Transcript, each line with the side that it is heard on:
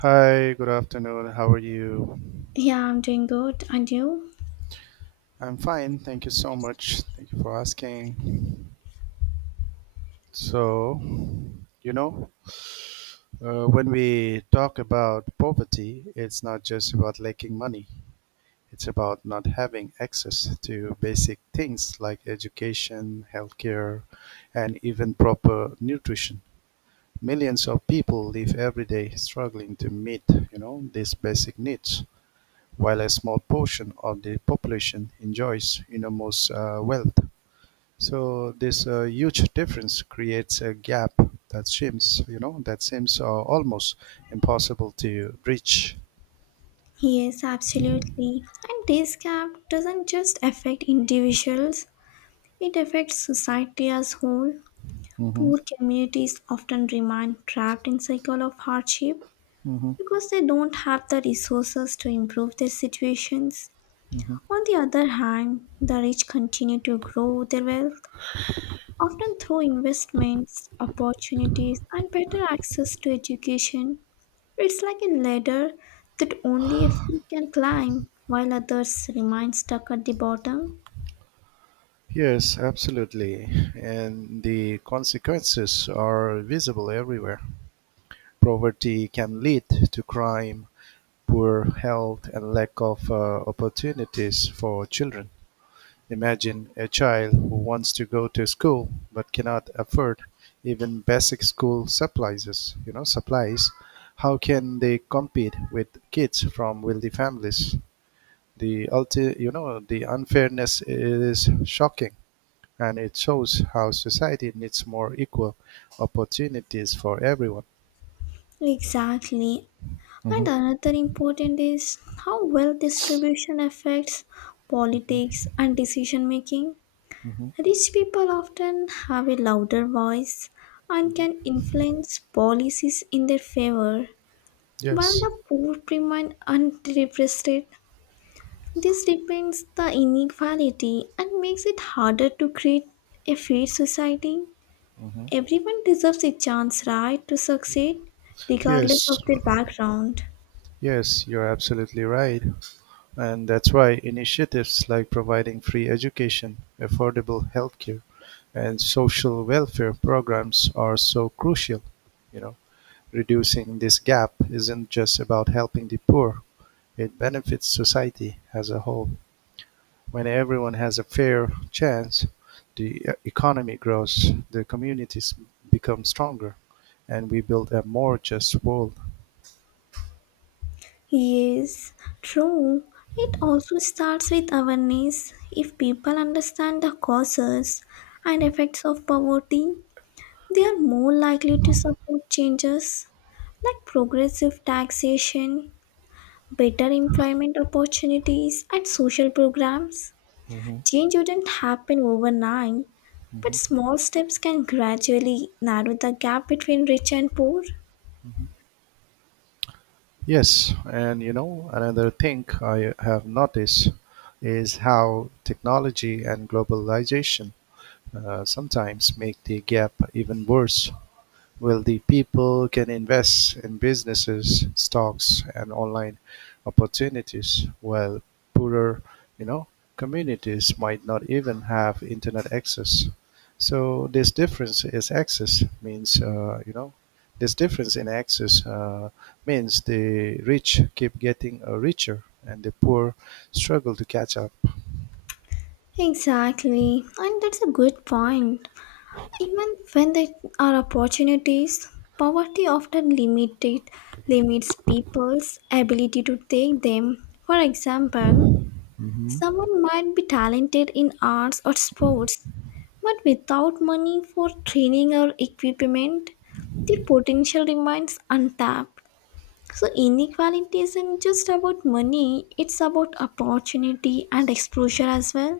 right: Hi, good afternoon. How are you?
left: Yeah, I'm doing good. And you?
right: I'm fine. Thank you so much. Thank you for asking. So, you know, when we talk about poverty, it's not just about lacking money, it's about not having access to basic things like education, healthcare, and even proper nutrition. Millions of people live every day struggling to meet these basic needs. While a small portion of the population enjoys enormous wealth. So this huge difference creates a gap that seems almost impossible to bridge.
left: Yes, absolutely. And this gap doesn't just affect individuals, it affects society as whole.
right: hmm
left: Poor communities often remain trapped in cycle of hardship
right: hmm
left: because they don't have the resources to improve their situations.
right: hmm
left: On the other hand, the rich continue to grow their wealth, often through investments, opportunities, and better access to education. It's like a ladder that only a few can climb while others remain stuck at the bottom.
right: Yes, absolutely, and the consequences are visible everywhere. Poverty can lead to crime, poor health, and lack of opportunities for children. Imagine a child who wants to go to school but cannot afford even basic school supplies. How can they compete with kids from wealthy families? The ulti- you know, the unfairness is shocking and it shows how society needs more equal opportunities for everyone.
left: Exactly. And
right: hmm
left: another important is how wealth distribution affects politics and decision making.
right: hmm
left: Rich people often have a louder voice and can influence policies in their favor, while
right: Yes.
left: the poor remain underrepresented. This depends the inequality and makes it harder to create a fair society.
right: hmm
left: Everyone deserves a chance, right, to succeed, regardless
right: Yes.
left: of their background.
right: Yes, you're absolutely right. And that's why initiatives like providing free education, affordable healthcare, and social welfare programs are so crucial. You know, reducing this gap isn't just about helping the poor; it benefits society as a whole. When everyone has a fair chance, the economy grows, the communities become stronger, and we build a more just world.
left: Yes, true. It also starts with awareness. If people understand the causes and effects of poverty, they are more likely to support changes like progressive taxation, better employment opportunities, and social programs.
right: Mhm,
left: Change wouldn't happen overnight, but
right: mhm.
left: small steps can gradually narrow the gap between rich and poor.
right: Yes, and you know, another thing I have noticed is how technology and globalization sometimes make the gap even worse. Wealthy people can invest in businesses, stocks, and online opportunities, while poorer, you know, communities might not even have internet access. So this difference is access means, you know, this difference in access means the rich keep getting richer and the poor struggle to catch up.
left: Exactly, and that's a good point. Even when there are opportunities, poverty often limited limits people's ability to take them. For example,
right: Mhm.
left: someone might be talented in arts or sports, but without money for training or equipment, their potential remains untapped. So, inequality isn't just about money, it's about opportunity and exposure as well.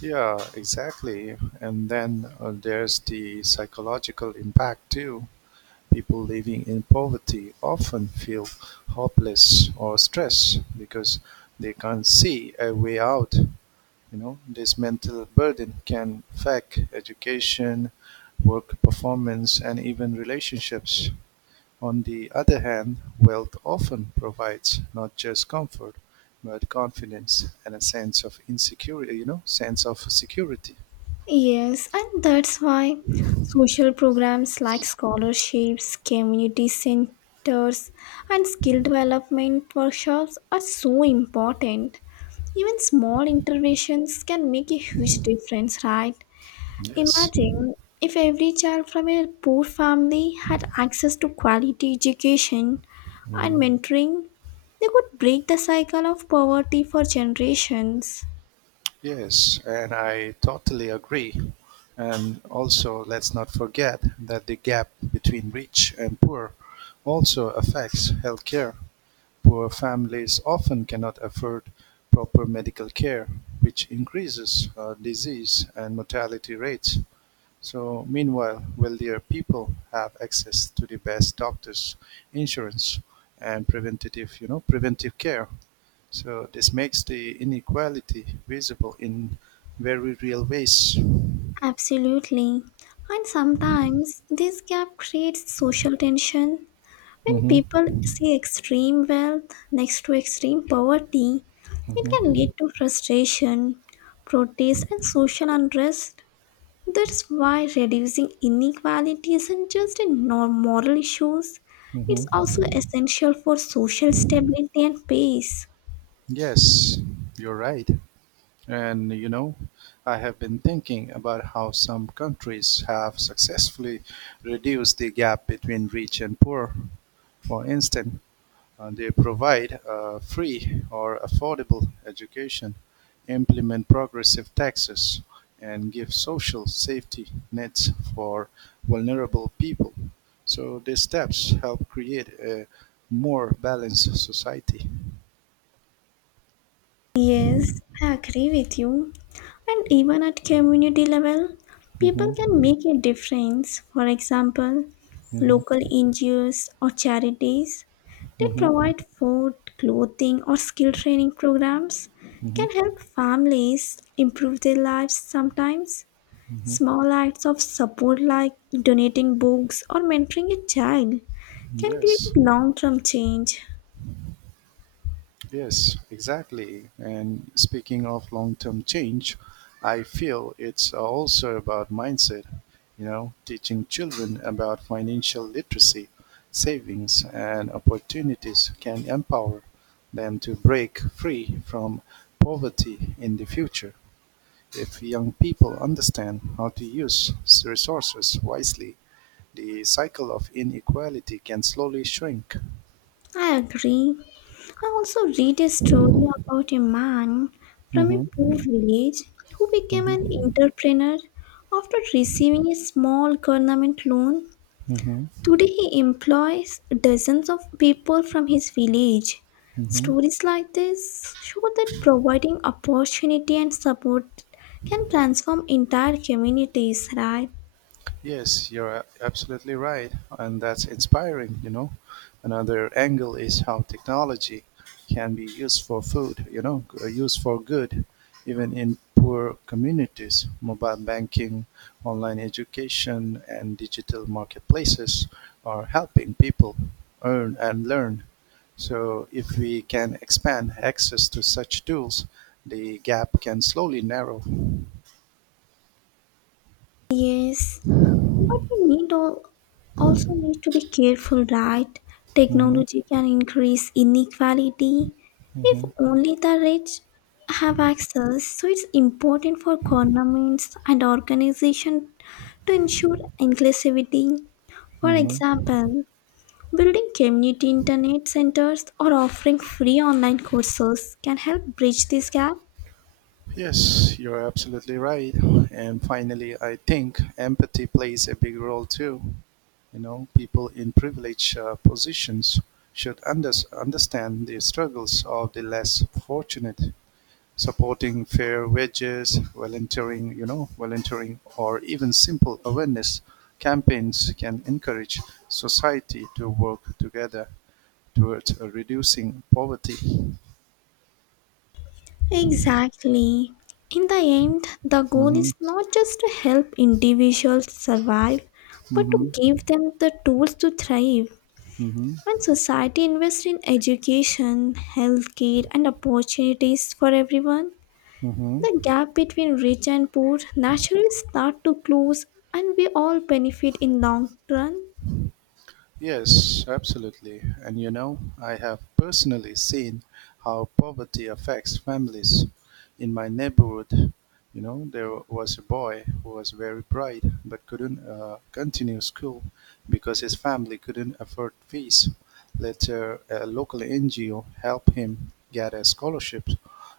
right: Yeah, exactly. And then there's the psychological impact too. People living in poverty often feel hopeless or stressed because they can't see a way out. You know, this mental burden can affect education, work performance, and even relationships. On the other hand, wealth often provides not just comfort, but confidence and a sense of insecurity, you know, sense of security.
left: Yes, and that's why social programs like scholarships, community centers, and skill development workshops are so important. Even small interventions can make a huge difference, right?
right: Yes.
left: Imagine if every child from a poor family had access to quality education and
right: Mhm.
left: mentoring, they could break the cycle of poverty for generations.
right: Yes, and I totally agree. And also, let's not forget that the gap between rich and poor also affects healthcare. Poor families often cannot afford proper medical care, which increases disease and mortality rates. So meanwhile, wealthier people have access to the best doctors, insurance, and preventive care. So this makes the inequality visible in very real ways.
left: Absolutely. And sometimes this gap creates social tension. When
right: hmm
left: people see extreme wealth next to extreme poverty, it can
right: hmm
left: lead to frustration, protest, and social unrest. That's why reducing inequality isn't just a moral issue, it's
right: hmm
left: also essential for social stability and peace.
right: Yes, you're right. And you know, I have been thinking about how some countries have successfully reduced the gap between rich and poor. For instance, they provide a free or affordable education, implement progressive taxes, and give social safety nets for vulnerable people. So these steps help create a more balanced society.
left: Yes, I agree with you. And even at community level, people can
right: Mhm,
left: make a difference. For example,
right: mhm,
left: local NGOs or charities that
right: mhm,
left: provide food, clothing, or skill training programs
right: mhm,
left: can help families improve their lives sometimes.
right: mhm.
left: Small acts of support like donating books or mentoring a child can create
right: Yes.
left: a long term change.
right: Yes, exactly. And speaking of long term change, I feel it's also about mindset, you know, teaching children about financial literacy, savings, and opportunities can empower them to break free from poverty in the future. If young people understand how to use resources wisely, the cycle of inequality can slowly shrink.
left: I agree. I also read a story about a man from a poor
right: hmm
left: village who became an
right: hmm
left: entrepreneur after receiving a small government loan.
right: hmm
left: Today he employs dozens of people from his village.
right: hmm
left: Stories like this show that providing opportunity and support can transform entire communities, right?
right: Yes, absolutely right. And that's inspiring, you know. Another angle is how technology can be used for food, you know, g- used for good, even in poor communities. Mobile banking, online education, and digital marketplaces are helping people earn and learn. So, if we can expand access to such tools, the gap can slowly narrow.
left: Yes. But we need all, also need to be careful, right?
right: hmm
left: Technology can increase inequality if
right: hmm
left: only the rich have access. So it's important for governments and organizations to ensure inclusivity. For
right: hmm
left: example, building community internet centers or offering free online courses can help bridge this gap.
right: Yes, you're absolutely right. And finally, I think empathy plays a big role too. You know, people in privileged positions should understand the struggles of the less fortunate, supporting fair wages, volunteering, or even simple awareness campaigns can encourage society to work together towards reducing poverty.
left: Exactly. In the end, the goal
right: hmm
left: is not just to help individuals survive, but to
right: hmm
left: give them the tools to thrive.
right: hmm
left: When society invests in education, healthcare, and opportunities for everyone,
right: hmm
left: the gap between rich and poor naturally start to close and we all benefit in long run.
right: Yes, absolutely. And you know, I have personally seen how poverty affects families. In my neighborhood, you know, there was a boy who was very bright but couldn't continue school because his family couldn't afford fees. Later, a local NGO helped him get a scholarship,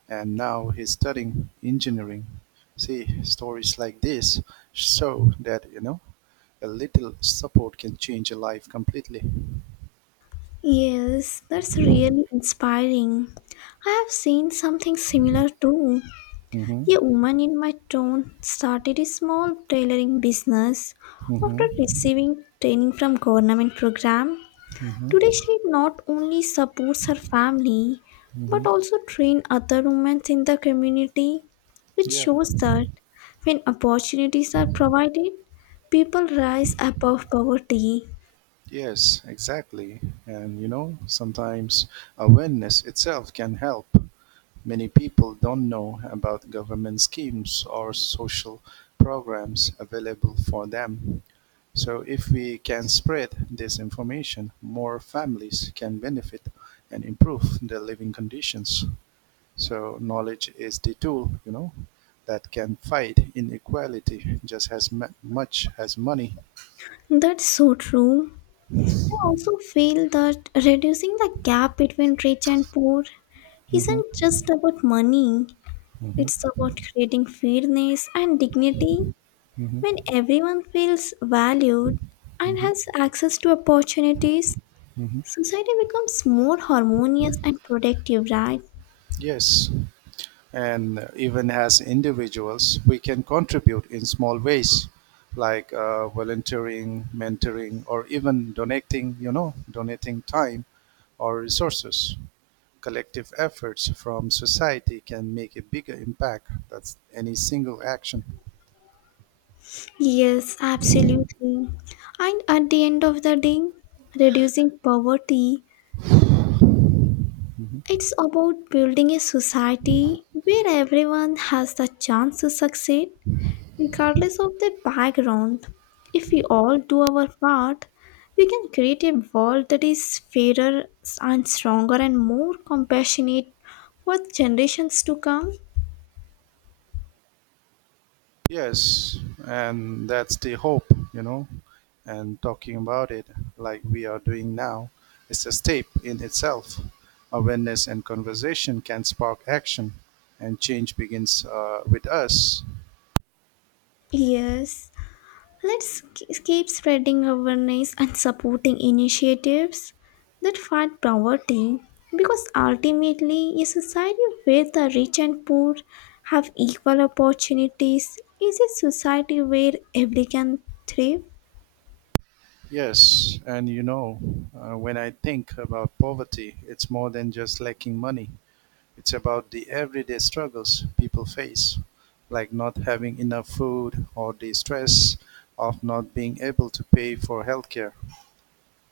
right: and now he's studying engineering. See, stories like this show that, you know, a little support can change a life completely.
left: Yes, that's really inspiring. I have seen something similar too.
right: Mm-hmm.
left: A woman in my town started a small tailoring business after
right: Mm-hmm.
left: receiving training from government program. Today
right: Mm-hmm.
left: she not only supports her family
right: Mm-hmm.
left: but also train other women in the community. It
right: Yeah.
left: shows that when opportunities are provided, people rise above poverty.
right: Yes, exactly. And you know, sometimes awareness itself can help. Many people don't know about government schemes or social programs available for them. So, if we can spread this information, more families can benefit and improve their living conditions. So knowledge is the tool, you know, that can fight inequality just as much as money.
left: That's so true. I also feel that reducing the gap between rich and poor
right: hmm
left: isn't just about money. It's
right: hmm
left: about creating fairness and dignity. When
right: hmm
left: everyone feels valued and
right: hmm
left: has access to opportunities,
right: hmm
left: society becomes more harmonious and productive, right?
right: Yes, and even as individuals, we can contribute in small ways, like volunteering, mentoring, or even donating. You know, donating time or resources. Collective efforts from society can make a bigger impact than any single action.
left: Yes, absolutely. And at the end of the day, reducing poverty,
right: Mm-hmm.
left: it's about building a society where everyone has the chance to succeed. Regardless of their background, if we all do our part, we can create a world that is fairer and stronger and more compassionate for generations to come.
right: Yes, and that's the hope, you know. And talking about it like we are doing now is a step in itself. Awareness and conversation can spark action, and change begins with us.
left: Yes, let's keep spreading awareness and supporting initiatives that fight poverty because ultimately, a society where the rich and poor have equal opportunities is a society where everyone can thrive.
right: Yes, and when I think about poverty, it's more than just lacking money. It's about the everyday struggles people face, like not having enough food or the stress of not being able to pay for healthcare.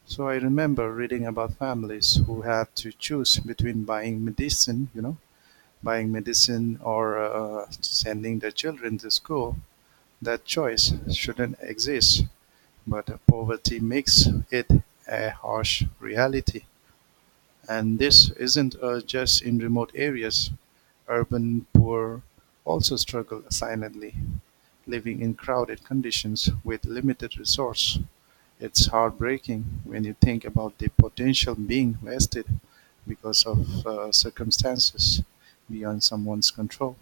right: So I remember reading about families who had to choose between buying medicine or sending their children to school. That choice shouldn't exist, but poverty makes it a harsh reality. And this isn't just in remote areas. Urban poor also struggle silently, living in crowded conditions with limited resource. It's heartbreaking when you think about the potential being wasted because of circumstances beyond someone's control.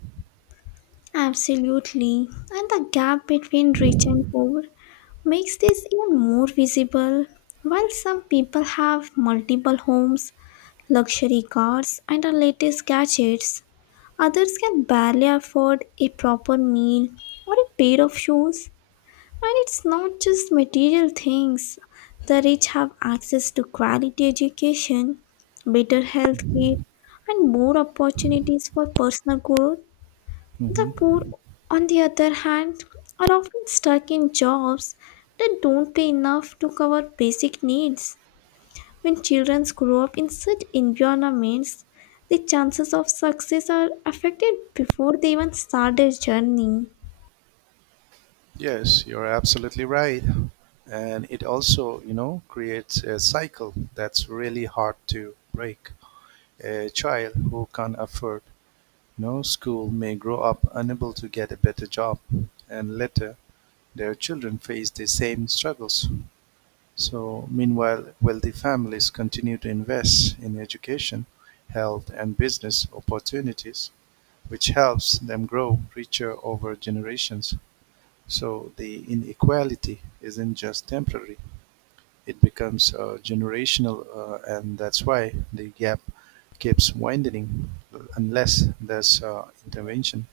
left: Absolutely. And the gap between rich and poor makes this even more visible. While some people have multiple homes, luxury cars, and the latest gadgets, others can barely afford a proper meal or a pair of shoes. And it's not just material things. The rich have access to quality education, better health care, and more opportunities for personal growth. The poor,
right: Mhm.
left: on the other hand, are often stuck in jobs that don't pay enough to cover basic needs. When children grow up in such environments, the chances of success are affected before they even start their journey.
right: Yes, you're absolutely right. And it also, you know, creates a cycle that's really hard to break. A child who can afford no school may grow up unable to get a better job, and later their children face the same struggles. So, meanwhile, wealthy families continue to invest in education, health, and business opportunities, which helps them grow richer over generations. So, the inequality isn't just temporary, it becomes generational, and that's why the gap keeps widening unless there's intervention.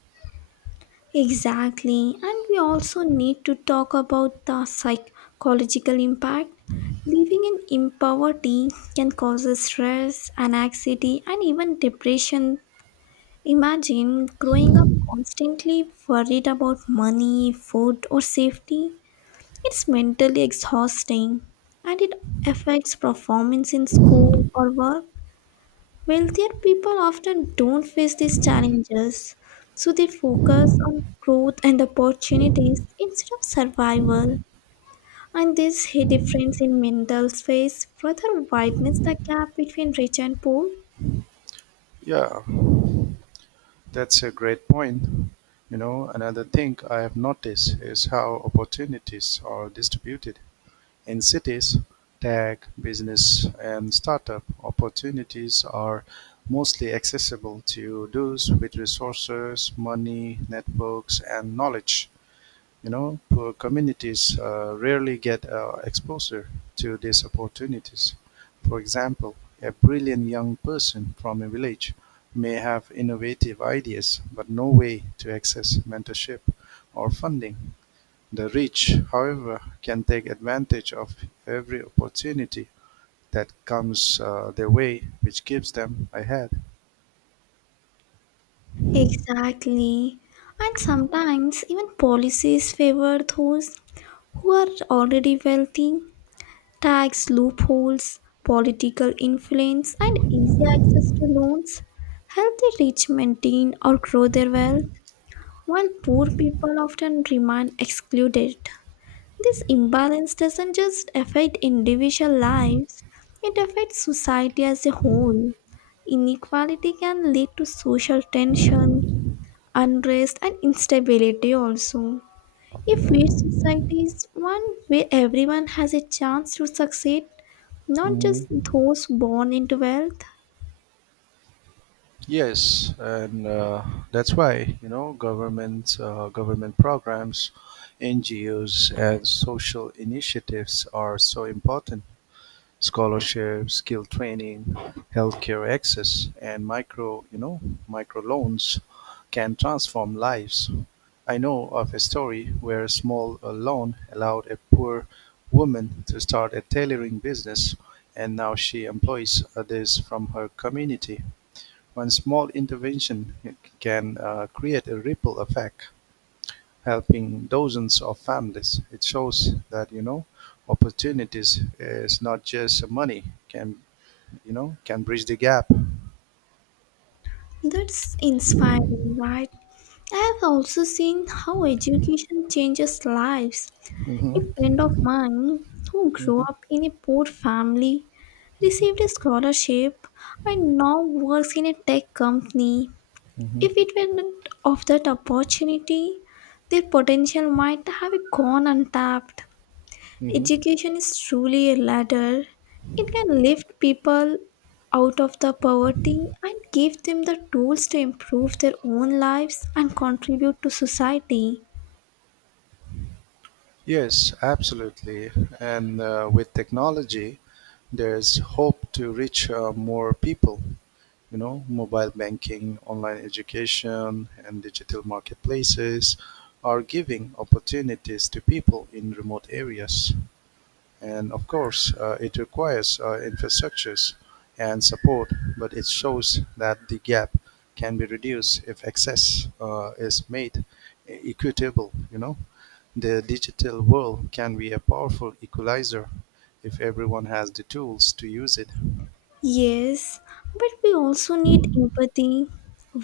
left: Exactly, and we also need to talk about the psychological impact. Living in poverty can cause stress, anxiety, and even depression. Imagine growing up constantly worried about money, food, or safety. It's mentally exhausting and it affects performance in school or work. Wealthier people often don't face these challenges, so they focus on growth and opportunities instead of survival. And this difference in mental space further widens the gap between rich and poor.
right: Yeah, that's a great point. You know, another thing I have noticed is how opportunities are distributed. In cities, tech, business, and startup opportunities are mostly accessible to those with resources, money, networks, and knowledge. You know, poor communities rarely get exposure to these opportunities. For example, a brilliant young person from a village may have innovative ideas but no way to access mentorship or funding. The rich, however, can take advantage of every opportunity that comes their way, which gives them a head.
left: Exactly. And sometimes even policies favor those who are already wealthy. Tax loopholes, political influence, and easy access to loans help the rich maintain or grow their wealth, while poor people often remain excluded. This imbalance doesn't just affect individual lives, it affects society as a whole. Inequality can lead to social tension, unrest and instability also. A fair society is one where everyone has a chance to succeed, not just those born into wealth.
right: Yes, and that's why you know, government programs, NGOs, and social initiatives are so important. Scholarships, skill training, healthcare access, and micro you know micro loans can transform lives. I know of a story where a small loan allowed a poor woman to start a tailoring business, and now she employs others from her community. One small intervention can create a ripple effect, helping dozens of families. It shows that you know opportunities is not just money can you know can bridge the gap.
left: That's inspiring, right? I have also seen how education changes lives. A
right: hmm
left: friend of mine who grew
right: hmm
left: up in a poor family received a scholarship and now works in a tech company.
right: hmm
left: If it were not of that opportunity, their potential might have gone untapped.
right: hmm
left: Education is truly a ladder. It can lift people out of the poverty and give them the tools to improve their own lives and contribute to society.
right: Yes, absolutely. And with technology, there's hope to reach more people. You know, mobile banking, online education, and digital marketplaces are giving opportunities to people in remote areas. And of course, it requires infrastructures and support, but it shows that the gap can be reduced if access is made equitable. You know, the digital world can be a powerful equalizer if everyone has the tools to use it.
left: Yes, but we also need empathy.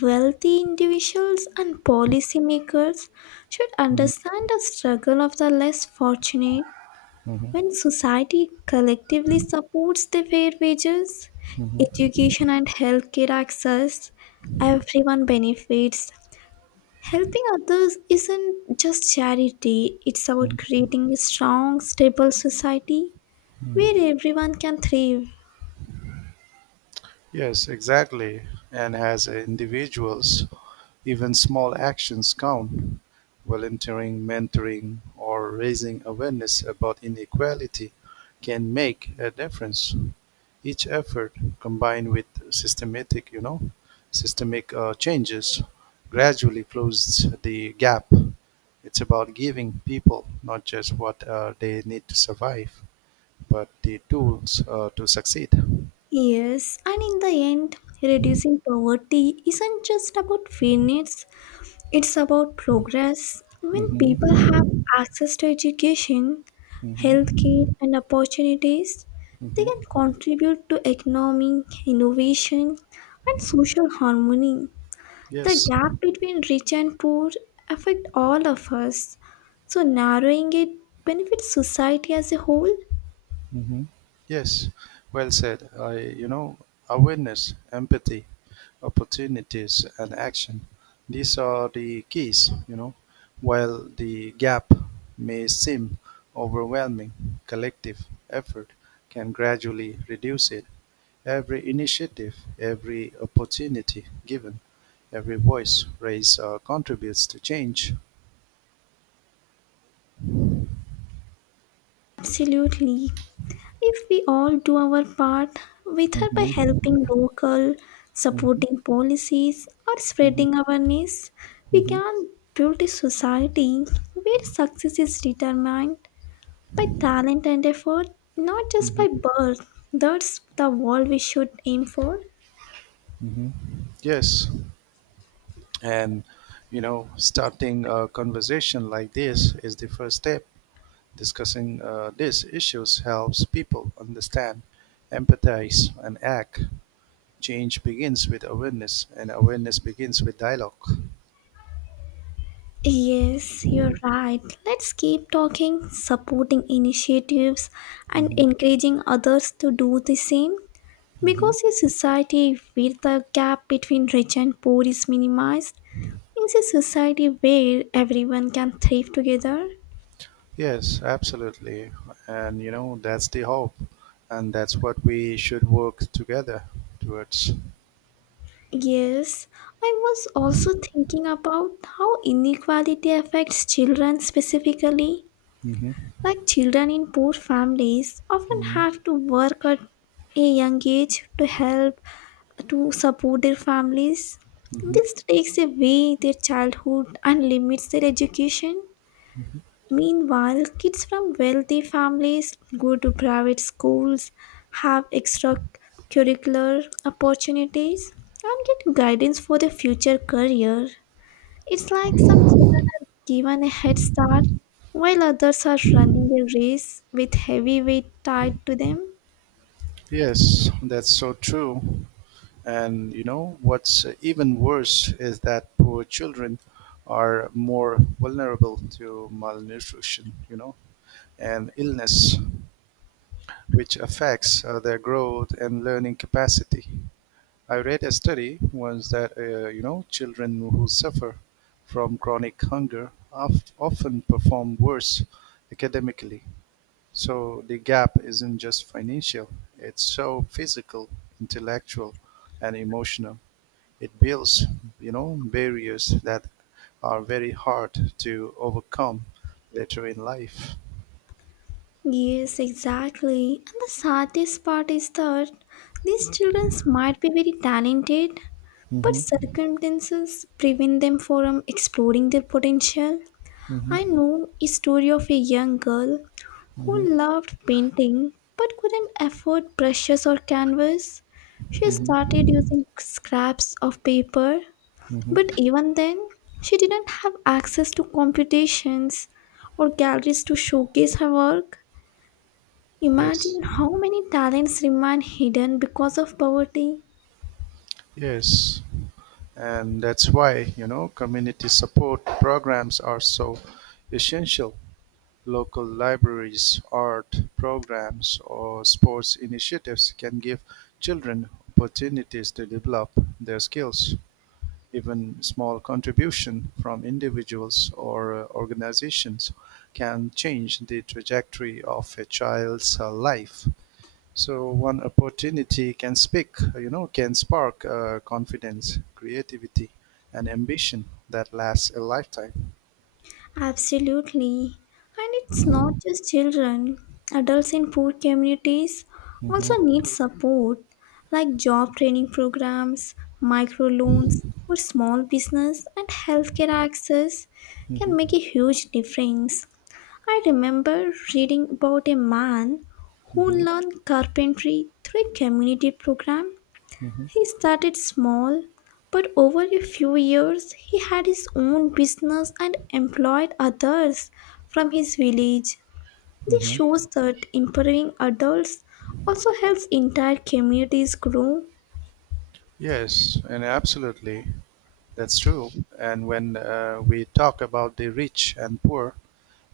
left: Wealthy individuals and policymakers should
right: Mhm,
left: understand the struggle of the less fortunate.
right: mhm,
left: When society collectively supports the fair wages,
right: mhm,
left: education, and healthcare access, everyone benefits. Helping others isn't just charity, it's about
right: mhm.
left: creating a strong, stable society
right: mhm.
left: where everyone can thrive.
right: Yes, exactly. And as individuals, even small actions count. Volunteering, mentoring, or raising awareness about inequality can make a difference. Each effort combined with systemic changes gradually closes the gap. It's about giving people not just what they need to survive, but the tools to succeed.
left: Yes, and in the end, reducing poverty isn't just about fairness, it's about progress. When
right: Mhm.
left: people have access to education, healthcare,
right: Mm-hmm.
left: and opportunities, they
right: Mm-hmm.
left: can contribute to economic innovation and social harmony. The
right: Yes,
left: gap between rich and poor affect all of us, so narrowing it benefits society as a whole.
right: Mm-hmm. yes, well said. I, you know, awareness, empathy, opportunities, and action. These are the keys, you know. While the gap may seem overwhelming, collective effort can gradually reduce it. Every initiative, every opportunity given, every voice raised contributes to change.
left: Absolutely. If we all do our part, whether by helping
right: Mm-hmm.
left: local,
right: Mm-hmm.
left: supporting policies, or spreading awareness, we
right: Mm-hmm.
left: can build a society where success is determined by talent and effort, not just by birth. That's the world we should aim for.
right: hmm Yes, and you know, starting a conversation like this is the first step. Discussing these issues helps people understand, empathize, and act. Change begins with awareness, and awareness begins with dialogue.
left: Yes, you're right. Let's keep talking, supporting initiatives, and
right: hmm
left: encouraging others to do the same.
right: hmm
left: Because a society where the gap between rich and poor is minimized is a society where everyone can thrive together.
right: Yes, absolutely, and you know, that's the hope, and that's what we should work together towards.
left: Yes, I was also thinking about how inequality affects children specifically.
right: hmm
left: Like children in poor families often
right: hmm
left: have to work at a young age to help to support their families.
right: hmm
left: This takes away their childhood and limits their education. Meanwhile, kids from wealthy families go to private schools, have extracurricular opportunities, and get guidance for their future career. It's like some children are given a head start while others are running a race with heavy weight tied to them.
right: Yes, that's so true. And you know what's even worse is that poor children are more vulnerable to malnutrition, you know, and illness, which affects their growth and learning capacity. I read a study once that you know children who suffer from chronic hunger often perform worse academically. So the gap isn't just financial; it's so physical, intellectual, and emotional. It builds, you know, barriers that are very hard to overcome later in life.
left: Yes, exactly. And the saddest part is that these children might be very talented, but
right: Mm-hmm.
left: circumstances prevent them from exploring their potential. I
right: Mm-hmm.
left: know a story of a young girl
right: Mm-hmm.
left: who loved painting but couldn't afford brushes or canvas. She started
right: Mm-hmm.
left: using scraps of paper, but
right: Mm-hmm.
left: even then, she didn't have access to competitions or galleries to showcase her work.
right: Yes,
left: Imagine how many talents remain hidden because of poverty.
right: yes. And that's why, you know, community support programs are so essential. Local libraries, art programs, or sports initiatives can give children opportunities to develop their skills. Even small contribution from individuals or organizations can change the trajectory of a child's life. So one opportunity can speak, you know, can spark confidence, creativity, and ambition that lasts a lifetime.
left: Absolutely. And it's not just children. Adults in poor communities
right: hmm
left: also need support, like job training programs, microloans for small business, and healthcare access can make a
right: hmm
left: huge difference. I remember reading about a man who
right: hmm
left: learned carpentry through a community program
right: hmm
left: he started small, but over a few years he had his own business and employed others from his village. This
right: hmm
left: shows that empowering adults also helps entire communities grow.
right: Yes, and absolutely, that's true. And when we talk about the rich and poor,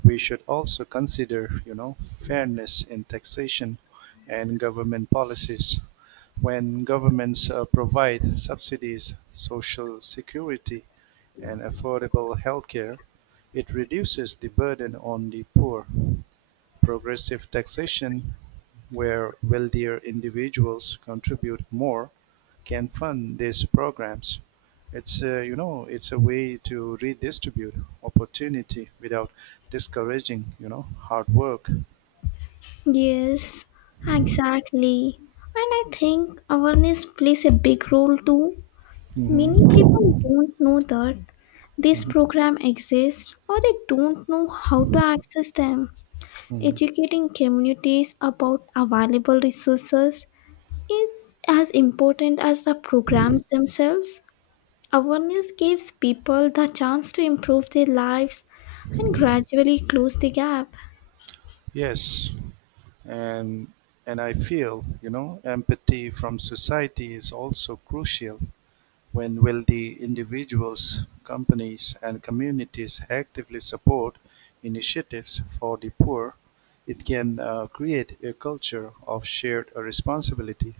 right: we should also consider, you know, fairness in taxation and government policies. When governments provide subsidies, social security, and affordable healthcare, it reduces the burden on the poor. Progressive taxation, where wealthier individuals contribute more, can fund these programs. It's a way to redistribute opportunity without discouraging, you know, hard work.
left: Yes, exactly. And I think awareness plays a big role too. Many people
right: Mm-hmm.
left: don't know that this program exists or they don't know how to access them.
right: Mhm.
left: Educating communities about available resources is as important as the programs themselves. Awareness gives people the chance to improve their lives and gradually close the gap.
right: Yes, and and I feel, you know, empathy from society is also crucial. When will the individuals, companies and communities actively support initiatives for the poor, it can create a culture of shared responsibility.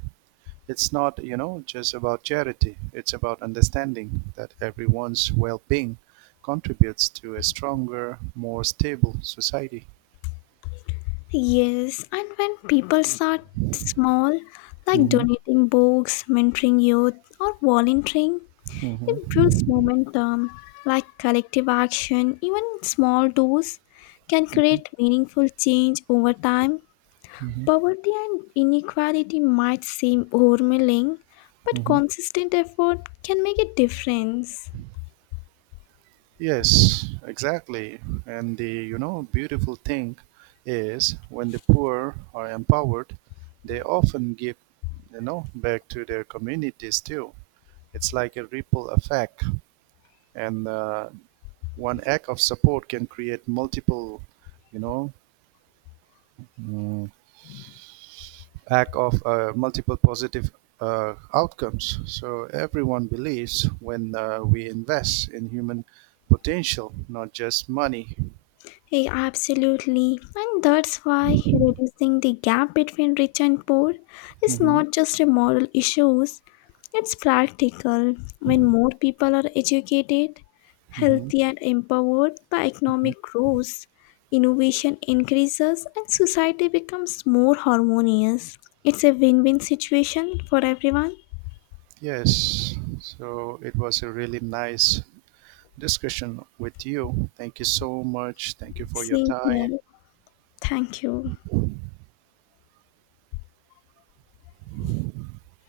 right: It's not, you know, just about charity. It's about understanding that everyone's well-being contributes to a stronger, more stable society.
left: Yes, and when people start small, like
right: Mhm,
left: donating books, mentoring youth, or volunteering, it
right: mhm,
left: builds momentum. Like collective action, even small doers can
right: mhm,
left: create meaningful change over time.
right: mhm,
left: Poverty and inequality might seem overwhelming, but
right: mhm.
left: consistent effort can make a difference.
right: Yes, exactly. And the you know beautiful thing is when the poor are empowered, they often give you know back to their communities too. It's like a ripple effect, and one act of support can create multiple you know mm, act of multiple positive outcomes. So everyone believes when we invest in human potential, not just money.
left: Hey, absolutely. And that's why reducing the gap between rich and poor is
right: Mhm.
left: not just a moral issue, it's practical. When more people are educated,
right: hmm
left: healthy, and empowered by
right: hmm
left: economic growth, innovation increases and society becomes more harmonious. It's a win win situation for everyone.
right: Yes. So it was a really nice discussion with you. Thank you so much. Thank you for your
left: Same
right: time.
left: here. Thank you.